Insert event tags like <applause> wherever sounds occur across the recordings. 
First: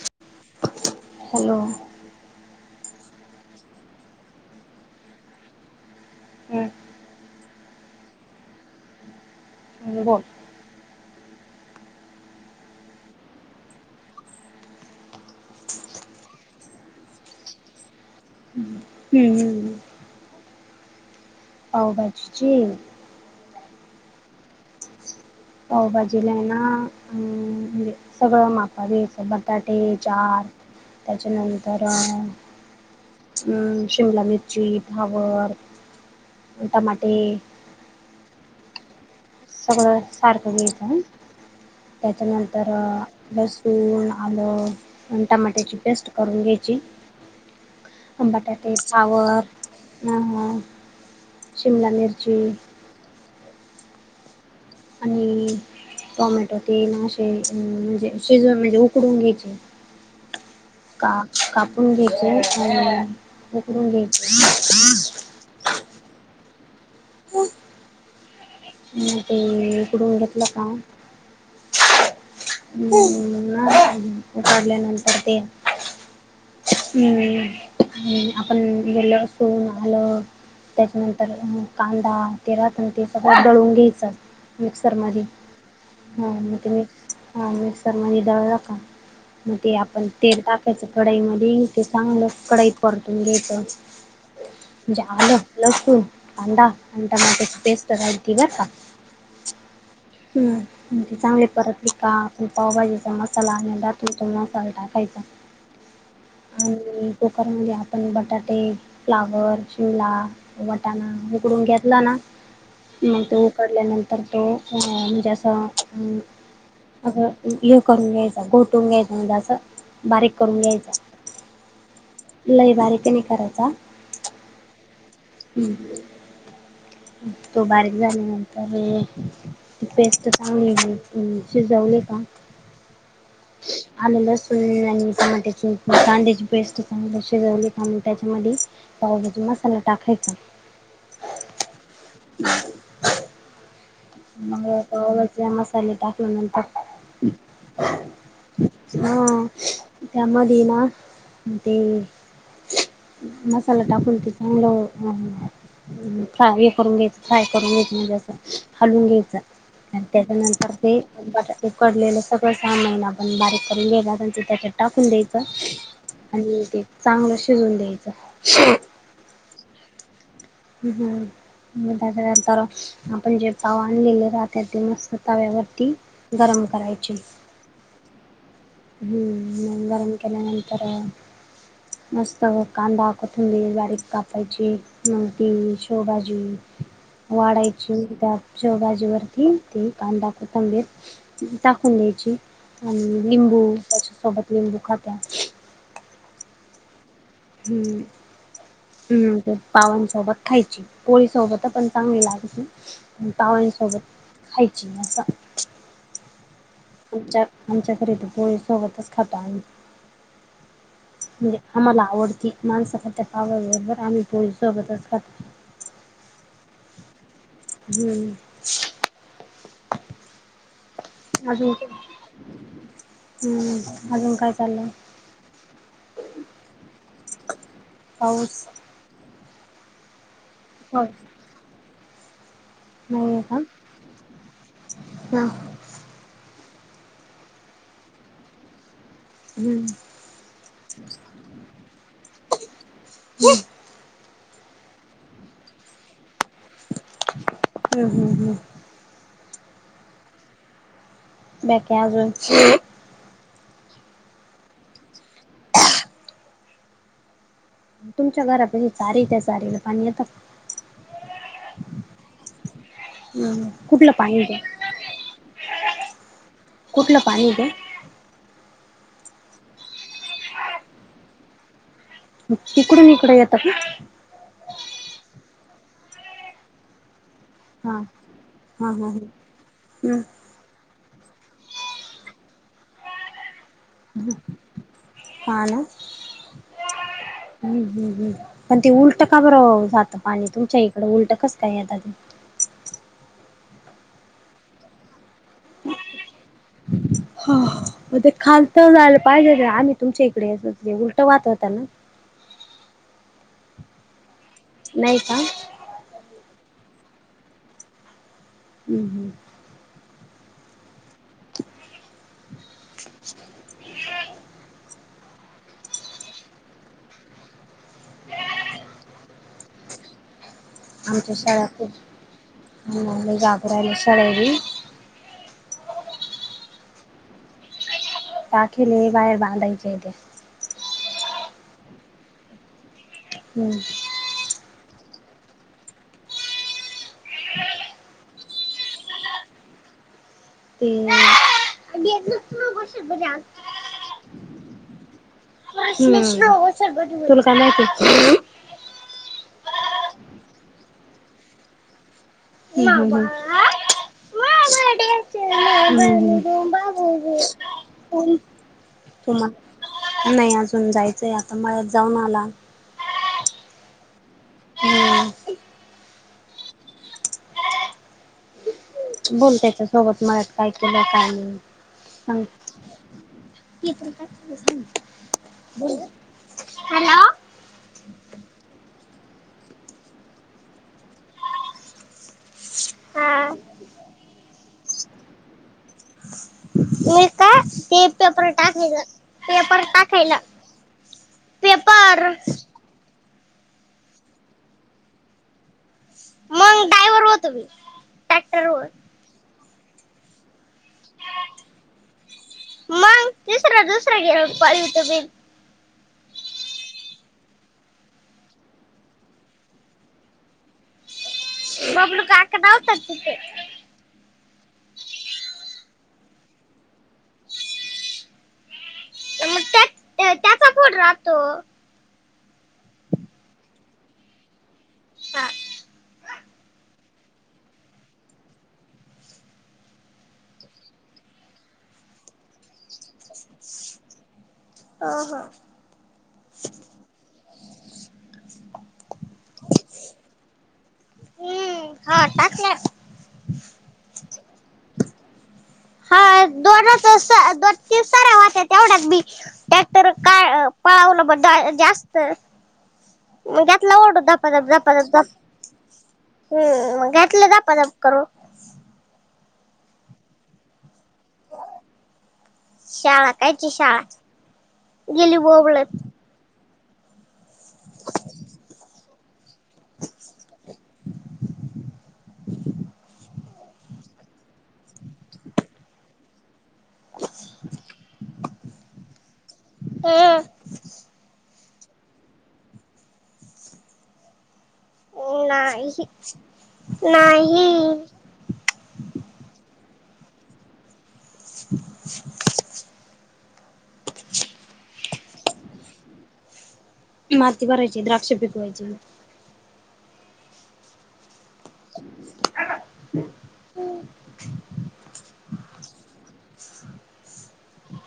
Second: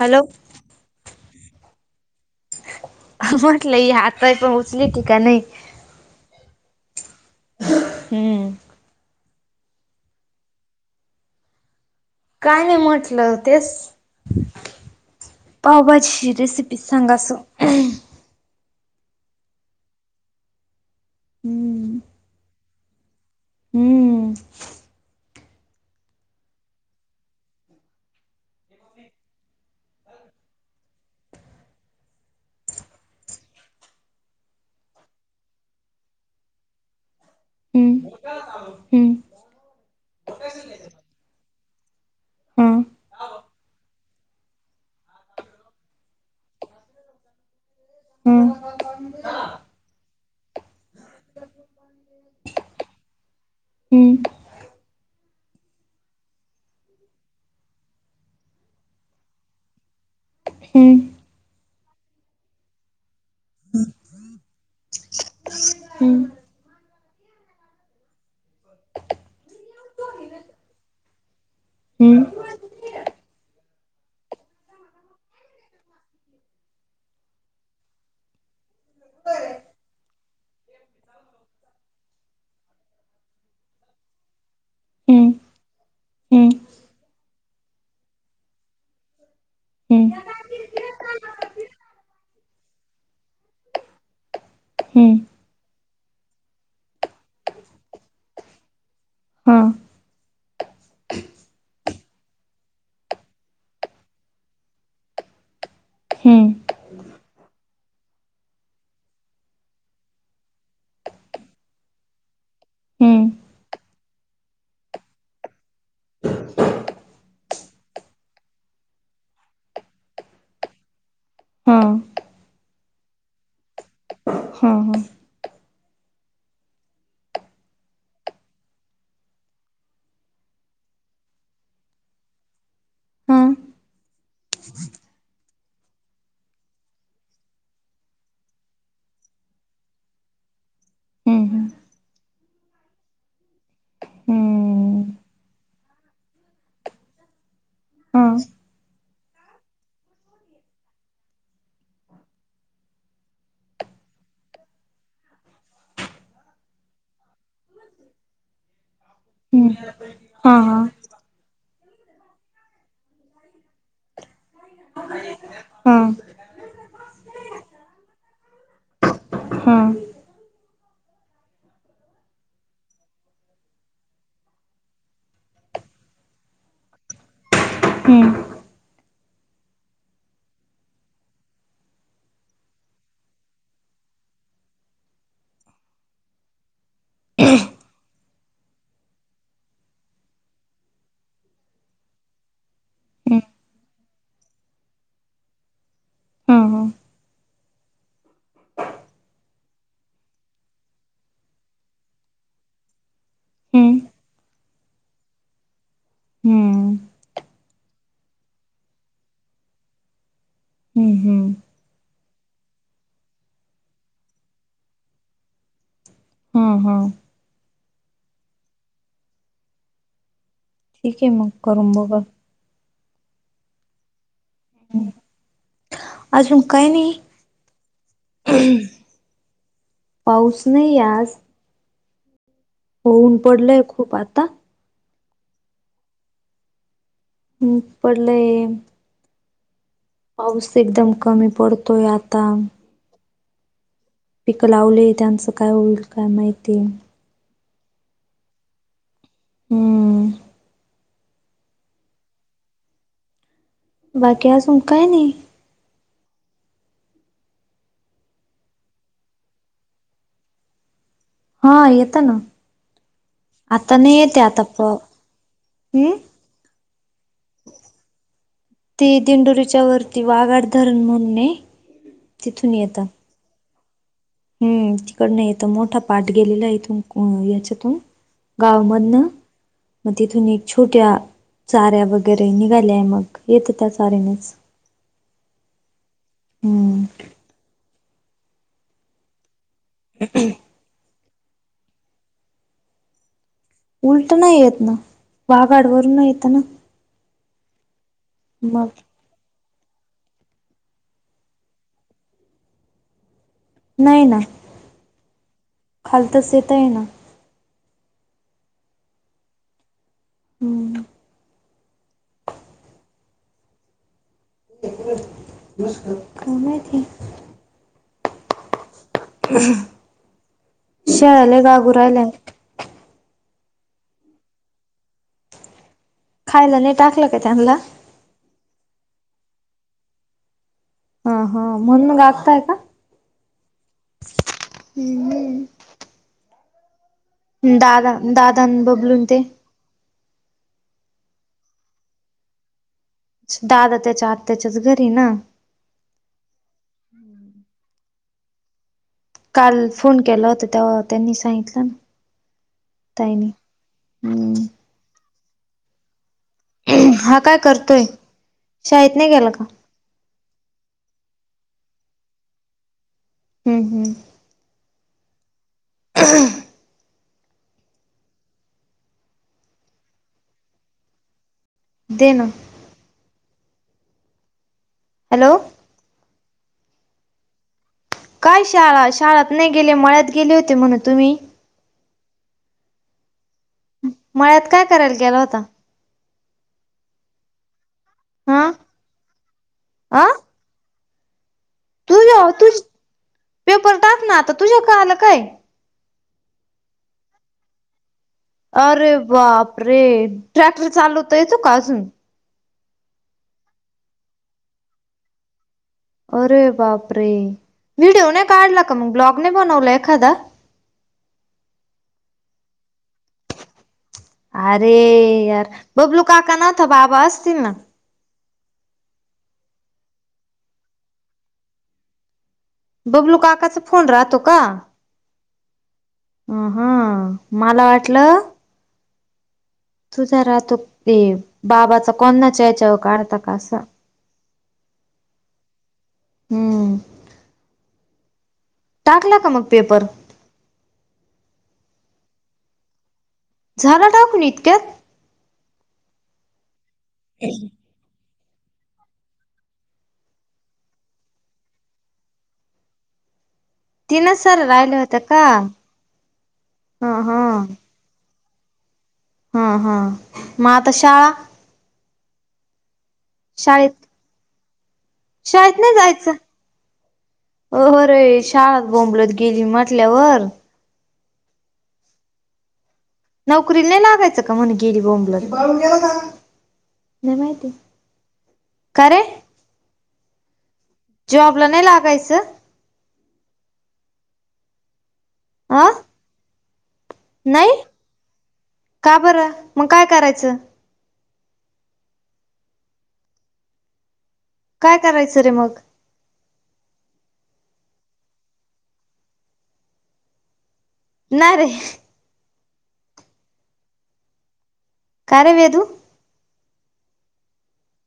Hello hello म्हटलंय हातय पोहचली ठठी का नाही हम्म हम्म बोल काय नाही म्हटलं तेच पावभाजी रेसिपी सांगा सो हम् हम्म हम् हम्म पावभाजीची हम्म पावभजीला आहेनाे सगळं मापावी असं बटाटे चार त्याच्यानंतर अम् शिमला मिरची भावर टमाटे हम्म हम्म सगळं सारखं घ्यायचं त्याच्यानंतर लसूण आलं आणि टमाट्याची पेस्ट करून घ्यायची बटाटे सावरवर अ शिमला मिर्ची हम् आणि टोमॅटो तेल असे म्हणजे शिज म्हणजे उकडून घ्यायचे हम्म का कापून घ्याच आणि हे करून घ्याच <unintelligible> <unintelligible> हम्म. <unintelligible> <unintelligible> त्याच्यानंतर कांदा <unintelligible> मिक्सरमध्ये हम्म <unintelligible> <unintelligible> हा हा हम्म हम्म हम्म हम्म हम्म हम्म हम्म हम्म <unintelligible> हा. हम्. <unintelligible> हम्म आपण बटाटे, फ्लावर, शिमला वटाना उकडून घेतला ना मग हम्म तो उकडल्यानंतर तो म्हणजे अस अग हे करून घ्यायच गोटून घ्यायचा म्हणजे असं बारीक करून घ्यायच हम्म्म. लय बारीक नाही करायचा. हम हम. हम्म. तो बारीक झाल्यानंतर <unintelligible> हम. आलं, लसून आणि टमाट्याची, कांद्याची पेस्ट चांगली शिजवली का त्याच्या मदी पाव भाजी मसाला टाकायच हम्म <inaudible> <unintelligible> हम्म मसाले टाकल्या नंतर हम. हा त्यामदेना ते मसाला टाकन ते चांगल <unintelligible> फ्राय करून घ्यायचं म्हणजे असं हालून घ्यायचं हम्म आणि हा त्याच्यानंतर हा ते बटाटे उकडलेलं सगळं <unintelligible> पण बारीक करून घ्याला ते त्याच्यात टाकून द्यायच. हा आणि ते चांगलं शिजवून द्यायच. हम. <unintelligible> <unintelligible> गरम करायची. हम्म. हम्म. गरम केल्यानंतर मस्त कांदा, कोथिंबिर बारीक कापायची. ती शोवभाजी वाढायची त्यात शेव भाजी वरती ते कांदा, कोथिंबिर टाकून द्यायची आणि हम्म लिंबू त्याच्या सोबत लिंबू <unintelligible> हा हा. हम्म हम्. पावांसोबत खायची पोळी सोबत पण चांगली लागते. हम्म हम्म वळीसोबत खायची अस हम्म आच्या आमच्या <unintelligible> हम् हम. म्हणजे आम्हाला आवडती माणस त्या पा बरोबर आम्ही पण सोबतच हम्म हम्म. हम्म. ठीक आहे मग अजून करून बघा हम्म अजून काय चाललंय. अजून काही पाऊस नाही. पाऊस नाही ये होय आज. नाही ऊन आहे पडलंय का खूप आता. <unintelligible> ऊन पडलंय. हम्म. पाऊस एकदम कमी पडतोय आता. <unintelligible> पिकं लावले त्यांचं काय होईल काय माहिती. हम्म हम्म हम्म. हम्म. <unintelligible> बाकी आजुन काय नाही. तुमच्या घराप सारी त्या सारीला पाणी येतं. हा येत ना आता कुठलं नाही येते पाणी ते? आता प हम्म. कुठलं पाणी ये ते. ते दिंडोरीच्या वरती वाघाड धरण म्हणुणे तकडून मी इकडे येत का. हम्म तिकड नाहीेत मोठा पाठ गेलेला आहे इथून या इथून हा हा हा गावामधनं हम्म म तिथून ये छोट्या चाऱ्या वगैरे निघाल्याय मग इथ त्याच <unintelligible> हा ना हम्म. हम्म हम्म हम्म पण ते उलट का बरं जातं पाणी तुमच्या इकडं उलट काच काय आता. उलट नाही येत ना वाघाडवरून नाही येत ना. ह ते खालत मग जायला पाहिजे आम्ही तुमच्या इकडे उलट वाहत होत्या ना. नाही ना. नाही का. खाल तस येत आहे ना. हम्म हम्म. हम्म. <inaudible> <unintelligible> आमच्या शळाला शाळा खूप गागुरयला ये. <unintelligible> खायला नाही टाकलं काय त्यांना. पाखेले बाहेर बांधायचे ते. हा हा म्हणून गागताय का. हम्म. हम्म हम्म. दादा दादा न बबलून ते. ते <unintelligible> <unintelligible> दादा त्याच्या आत्याच्याच घरी ये ना. हम्म तुला काय माहिती. काल फोन केला होता तेव्हा त्यांनी सांगितलं ना. ताईनी हम्म <inaudible> हा, काय करतोय शाळेत नाही तुम्हा गेला का? नाही अजून जायचय, आता मळ्यात जाऊन आला. हम्म हम्म, हम्म, बोल त्याच्या सोबत मलात काय केलं काय दे नाही. ना ते पण का <unintelligible> हॅलो! <unintelligible> काय शाळा शाळात नाही गेले, मळ्यात गेले होते म्हणून तुम्ही? <unintelligible> मळ्यात काय करायला गेला होता? हा अ <unintelligible> पेपर तुझ्या तुझ पेपर टाक ना, आता तुझ्या व आलं काय? <unintelligible> ट्रॅक्टर वर अरे, बापरे! ट्रॅक्टर चालवता येतो का अजून? <unintelligible> अरे, बापरे व्हिडिओ नाही काढला का, मग ब्लॉग नाही बनवला एखादा. <unintelligible> अरे, यार बबलु काका नव्हता बाबा असतील ना. <unintelligible> बबलू काकाचा फोन राहतो का? ह <unintelligible> अ हा मला वाटलं. तुझ राहतो ते, बाबाचा कोणा चचाव काढता का असं. अं, हा. हम्म टाकला का मग पेपर? हम्म हा टाकला ना. झालं टाकूून इतक्यात. हा दोनच अस. ह <inaudible> ते सरा वास ये, तेवढ्याच बी त्या तरर का पाळावलं ब जास्त. मंग घातल ओढून तीनच सर राहिल्या धापाधप-धपाधप होत्या का हम्मं ह मंग ह घातलं धपाधप. करो. हा, हा, म आता शाळां? शाळां कायंची शाळां. शाळेंत नाहीं जायचं, हो रे शाळांत बोंबलत गेली म्हंटल्यावर. नोकरीला नाहीं लागायचं कां म्हंण गेलीं बोंबलत. नाहीं माहिती आहे कां रे ह. जॉबला नाहीं लागायचं. अ नाही नाहीं-नाहीं. का बरं, मग काय करायचं? <inaudible> <unintelligible> काय करायचं रे मग माती भरायची द्राक्ष पिकवायची नाय रे. <unintelligible> का रे वेदु?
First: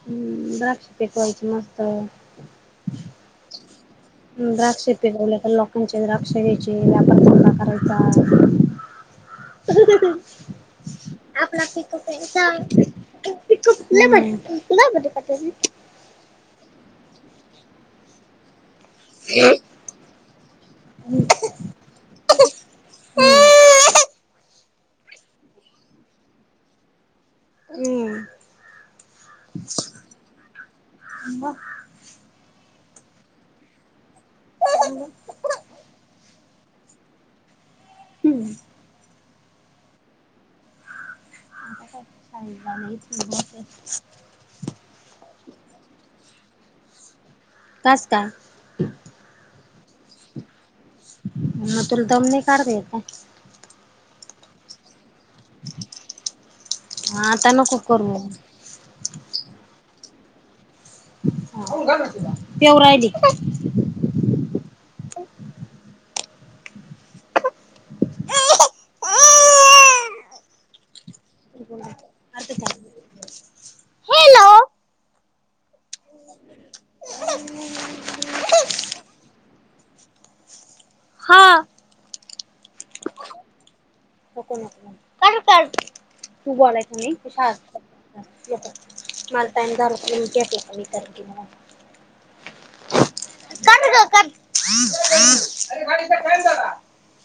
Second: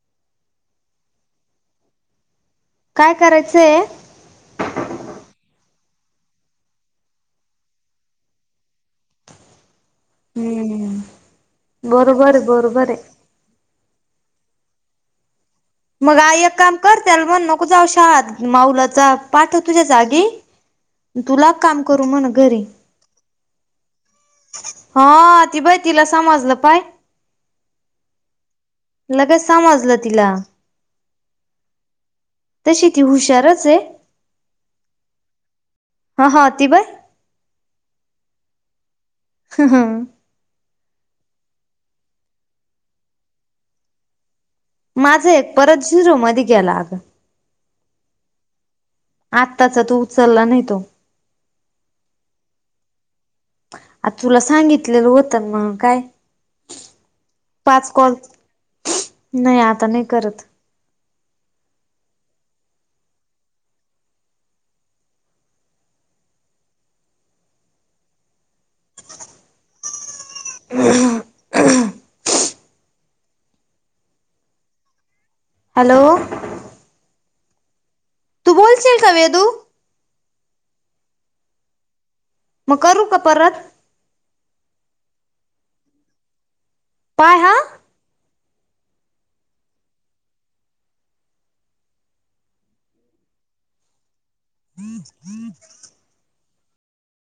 हम द्राक्ष पीकवांयच मस्तं कायं करायचंय हंय द्राक्ष पिकवल्यां तरं लोकांचें द्राक्षे घ्यांयचे व्यापार धंदा करायचां आपला पिक हम्म कां <unintelligible> बरोबर आहे वा बरोबर आहे खूु मुला पा <unintelligible> मंग आई एक कामं कर त्यांला मंण नको जाऊं शाळांत माऊलाचा पाठव तुझ्यां जागी तुला कामं करूं म्हंण घरी. हा ती पांय तीला समजलं पांय लगेच समजलं तिला. ह. तशी ती हुशारंच आहे हा हा ति बघं. हम्मं. हम हम का ग ठीक आहे ते <unintelligible> माझं एक परंत झिरो मध्यें गेला अगं पांस्ता आत्ताचा तू उचललां नाहीं तो म तुला दंम नाहीं काडतां येतं आता तुला सांगितलेलं होतं मंग कायं आता नको पांच कॉल करू नाहीं आता नाहीं करतं पिंव राहिली <unintelligible> ह <unintelligible> हो <unintelligible> हॅलो हॅलो बोलशीलं कां वेंदू हां मंग करूं कां परंत क कार कार तू बलाय त नाही त पाय स हा <unintelligible> मला टाईम झाला की करते <unintelligible> करं करं कां <unintelligible> हम्मं हम्मं कायंम झाला <unintelligible>